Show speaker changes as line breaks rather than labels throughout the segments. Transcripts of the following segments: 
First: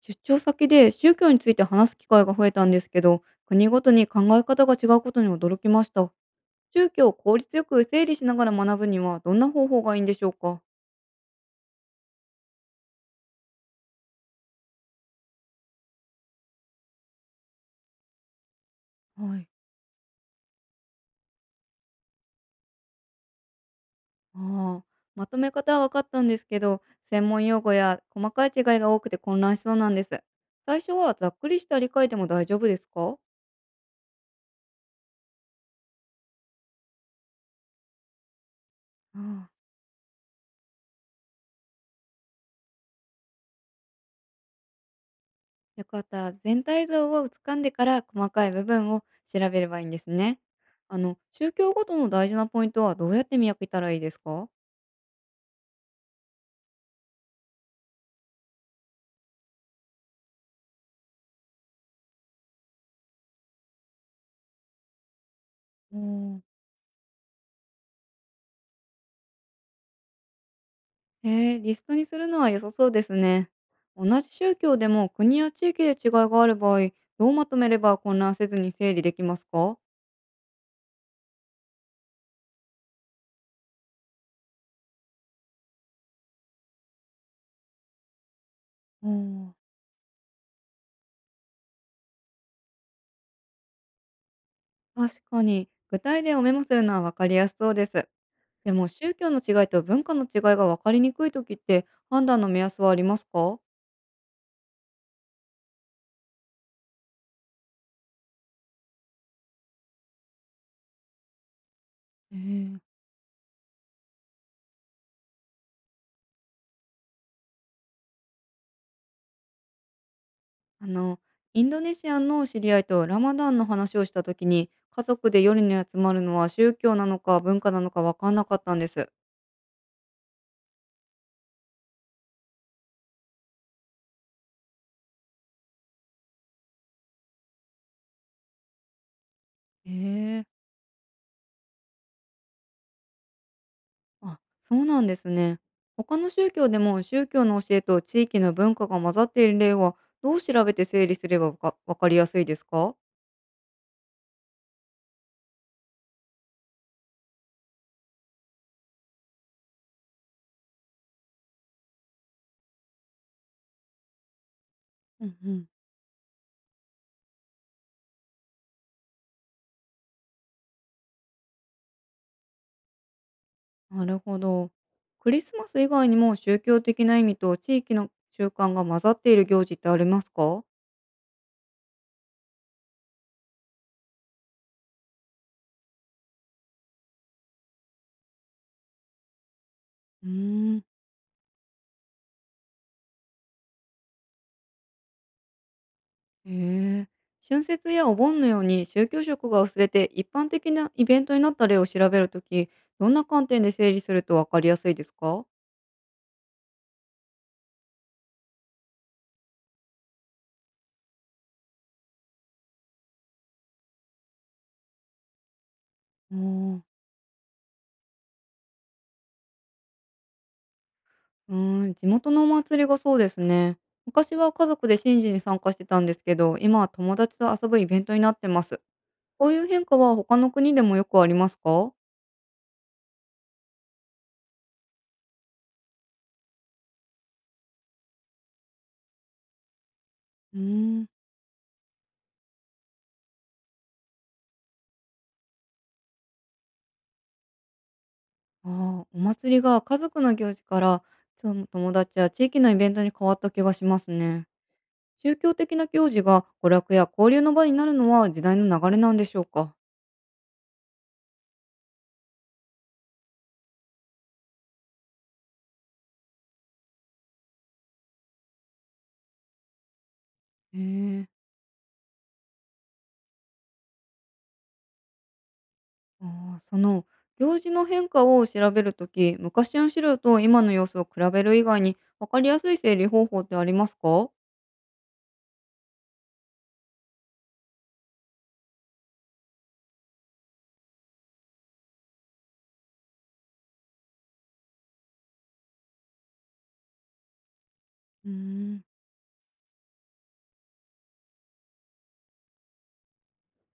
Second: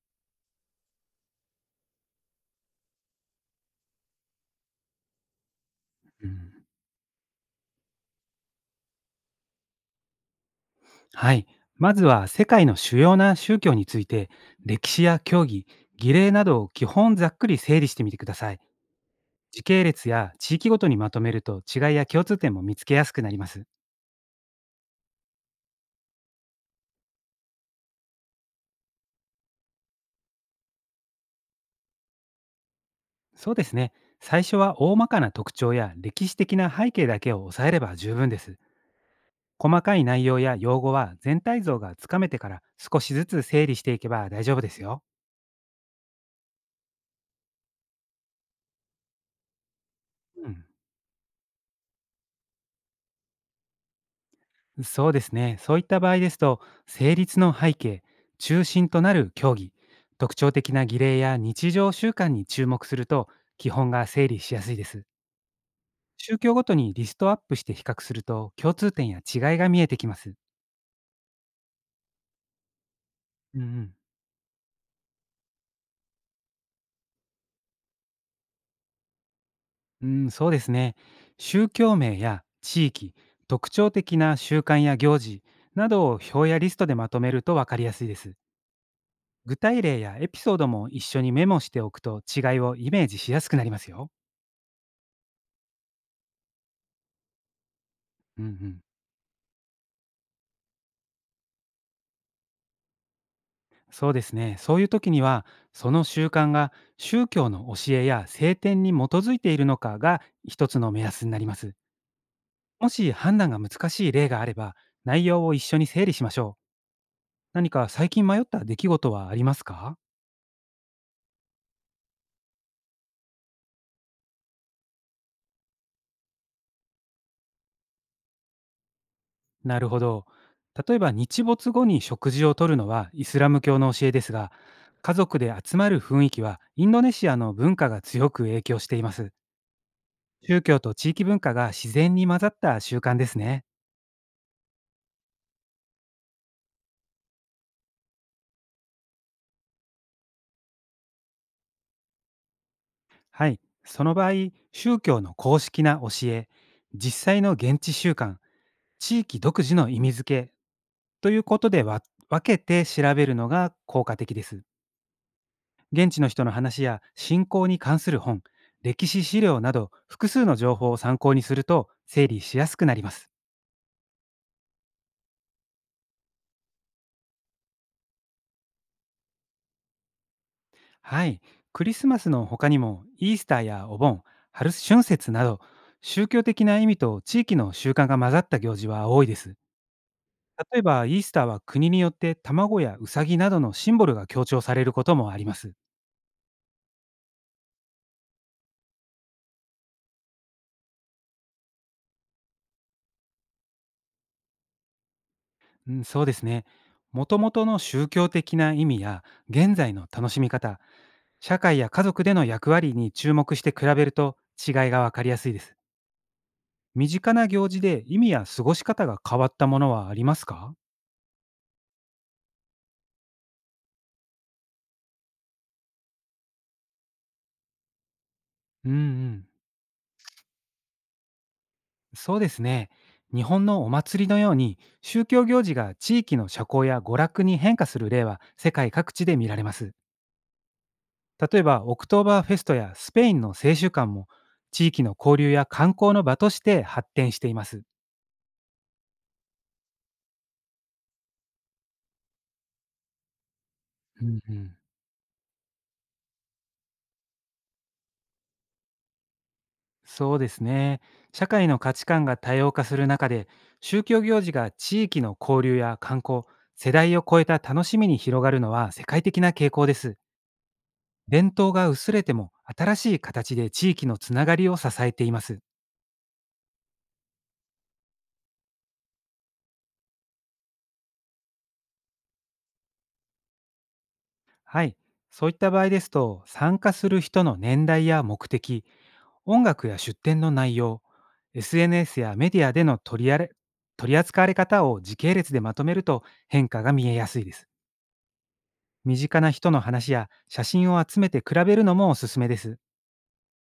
出張先で宗教について話す機会が増えたんですけど、国ごとに考え方が違うことに驚きました。
うん、
宗教を効率よく整理しながら学ぶにはどんな方法がいいんでしょうか？
はい。まずは世界の主要な宗教について、歴史や教義、儀礼などを基本ざっくり整理してみてください。
はい。
時系列や地域ごとにまとめると違いや共通点も見つけやすくなります。
ああ、まとめ方は分かったんですけど、専門用語や細かい違いが多くて混乱しそうなんです。最初はざっくりした理解でも大丈夫ですか？
そうですね。最初は大まかな特徴や歴史的な背景だけを抑えれば十分です。
ああ。
細かい内容や用語は全体像がつかめてから少しずつ整理していけば大丈夫ですよ。
よかった、全体像をつかんでから細かい部分を調べればいいんですね。
うん、
あの、宗教ごとの大事なポイントはどうやって見分けたらいいですか？
そうですね。そういった場合ですと、成立の背景、中心となる競技、特徴的な儀礼や日常習慣に注目すると、基本が整理しやすいです。
う
宗
ん。
教ごとにリストアップして比較すると、共通点や違いが見えてきます。
リストにするのは良さそうですね。
うんうん、
同じ宗教でも国や地域で違いがある場合、どうまとめれば混乱せずに整理できますか？
うん、そうですね。宗教名や地域、特徴的な習慣や行事などを表やリストでまとめると分かりやすいです。
うん、
具体例やエピソードも一緒にメモしておくと違いをイメージしやすくなりますよ。
確かに、具体例をメモするのは分かりやすそうです。
うんう
で
ん、
も宗教の違いと文化の違いが分かりにくい時って判断の目安はありますか？
そうですね。そういう時には、その習慣が宗教の教えや聖典に基づいているのかが一つの目安になります。
えー、
もし判断が難しい例があれば、内容を一緒に整理しましょう。何か最近迷った出来事はありますか？
あの、インドネシアの知り合いとラマダンの話をした時に、家族で夜に集まるのは宗教なのか文化なのか分かんなかったんです。
なるほど。例えば日没後に食事をとるのはイスラム教の教えですが、家族で集まる雰囲気はインドネシアの文化が強く影響しています。
えー、
宗教と地域文化が自然に混ざった習慣ですね。
あ、そうなんですね。他の宗教でも宗教の教えと地域の文化が混ざっている例はどう調べて整理すればわかりやすいですか？
はい。その場合、宗教の公式な教え、実際の現地習慣、地域独自の意味付けということで分けて調べるのが効果的です。
うんうん。
現地の人の話や信仰に関する本、歴史資料など複数の情報を参考にすると整理しやすくなります。
なるほど。クリスマス以外にも宗教的な意味と地域の習慣が混ざっている行事ってありますか？
はい。クリスマスの他にも、イースターやお盆、春節など、宗教的な意味と地域の習慣が混ざった行事は多いです。
うー
例
ん。
えば、イースターは国によって卵やウサギなどのシンボルが強調されることもあります。
へえ。春節やお盆のように宗教色が薄れて一般的なイベントになった例を調べるとき、どんな観点で整理するとわかりやすいですか？
うん、そうですね。もともとの宗教的な意味や現在の楽しみ方、社会や家族での役割に注目して比べると違いがわかりやすいです。
おー。
身近な行事で意味や過ごし方が変わったものはありますか？
うーん、地元のお祭りがそうですね。昔は家族で神事に参加してたんですけど、今は友達と遊ぶイベントになってます。
うんう
こ
ん、
ういう変化は他の国でもよくありますか？
そうですね。日本のお祭りのように宗教行事が地域の社交や娯楽に変化する例は世界各地で見られます。
うーん。
例えば、オクトーバーフェストやスペインの青春館も、地域の交流や観光の場として発展しています。
ああ、お祭りが家族の行事から今日の友達や地域のイベントに変わった気がします
うん
ね。
うん、
宗教的な行事が娯楽や交流の場になるのは時代の流れなんでしょうか？
そうですね。社会の価値観が多様化する中で、宗教行事が地域の交流や観光、世代を超えた楽しみに広がるのは世界的な傾向です。
へえ。
伝統が薄れても、新しい形で地域のつながりを支えています。
あー、その、行事の変化を調べるとき、昔の資料と今の様子を比べる以外に分かりやすい整理方法ってありますか？
はい。そういった場合ですと、参加する人の年代や目的、音楽や出展の内容、SNS やメディアでの取り扱われ方を時系列でまとめると変化が見えやすいです。
うーん、
身近な人の話や写真を集めて比べるのもおすすめです。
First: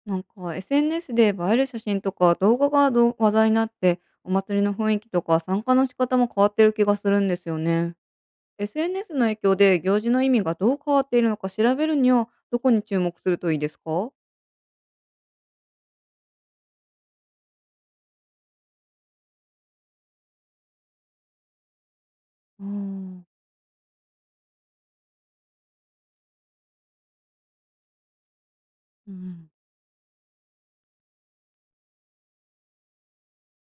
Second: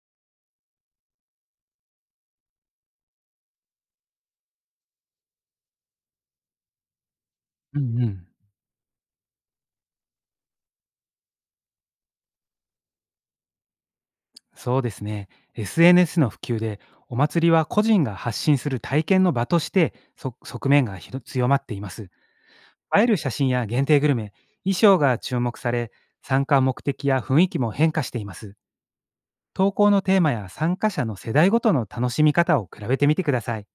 なんか SNS で映える写真とか動画が話題になってお祭りの雰囲気とか参加の仕方も変わってる気がするんですよ
う
ね。
んうん。
SNS の影響で行事の意味がどう変わっているのか調べるにはどこに注目するといいですか？
そうですね。SNS の普及で、お祭りは個人が発信する体験の場として、側面が強まっています。
あ
映える
ー。
写真や限定グルメ、衣装が注目され、参加目的や雰囲気も変化しています。
うん。
投稿のテーマや参加者の世代ごとの楽しみ方を比べてみてください。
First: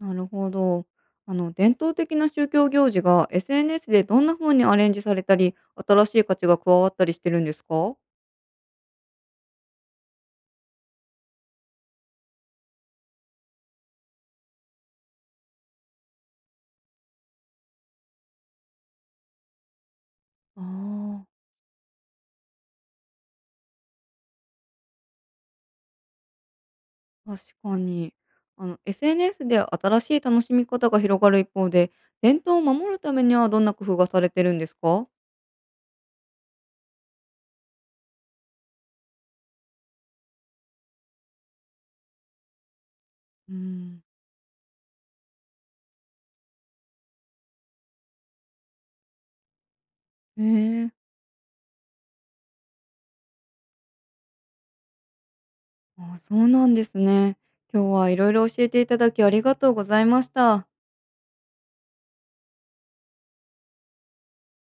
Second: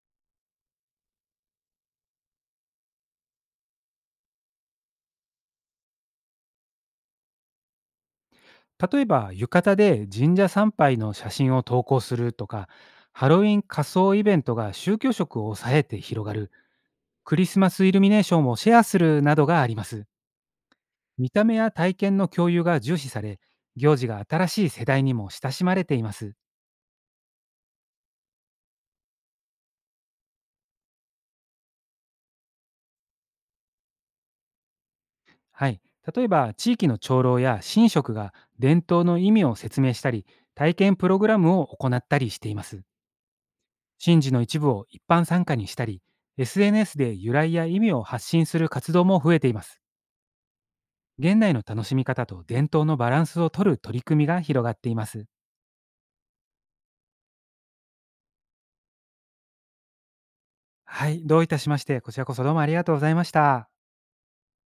なるほど。あの、伝統的な宗教行事が SNS でどんな風にアレンジされたり、新しい価値が加わったりしてるんですか？
例えば、浴衣で神社参拝の写真を投稿するとか、ハロウィン仮装イベントが宗教色を抑えて広がる、クリスマスイルミネーションをシェアするなどがあります。
ああ、
見た目や体験の共有が重視され、行事が新しい世代にも親しまれています。
確かに。あの、 SNS で新しい楽しみ方が広がる一方で、伝統を守るためにはどんな工夫がされてるんですか？
はい。例えば、地域の長老や神職が伝統の意味を説明したり、体験プログラムを行ったりしています。
うん。
神事の一部を一般参加にしたり、SNS で由来や意味を発信する活動も増えています。
へえ。
現代の楽しみ方と伝統のバランスを取る取り組みが広がっています。
あ、そうなんですね。今日はいろいろ教えていただきありがとうございました。
はい。どういたしまして、こちらこそどうもありがとうございました。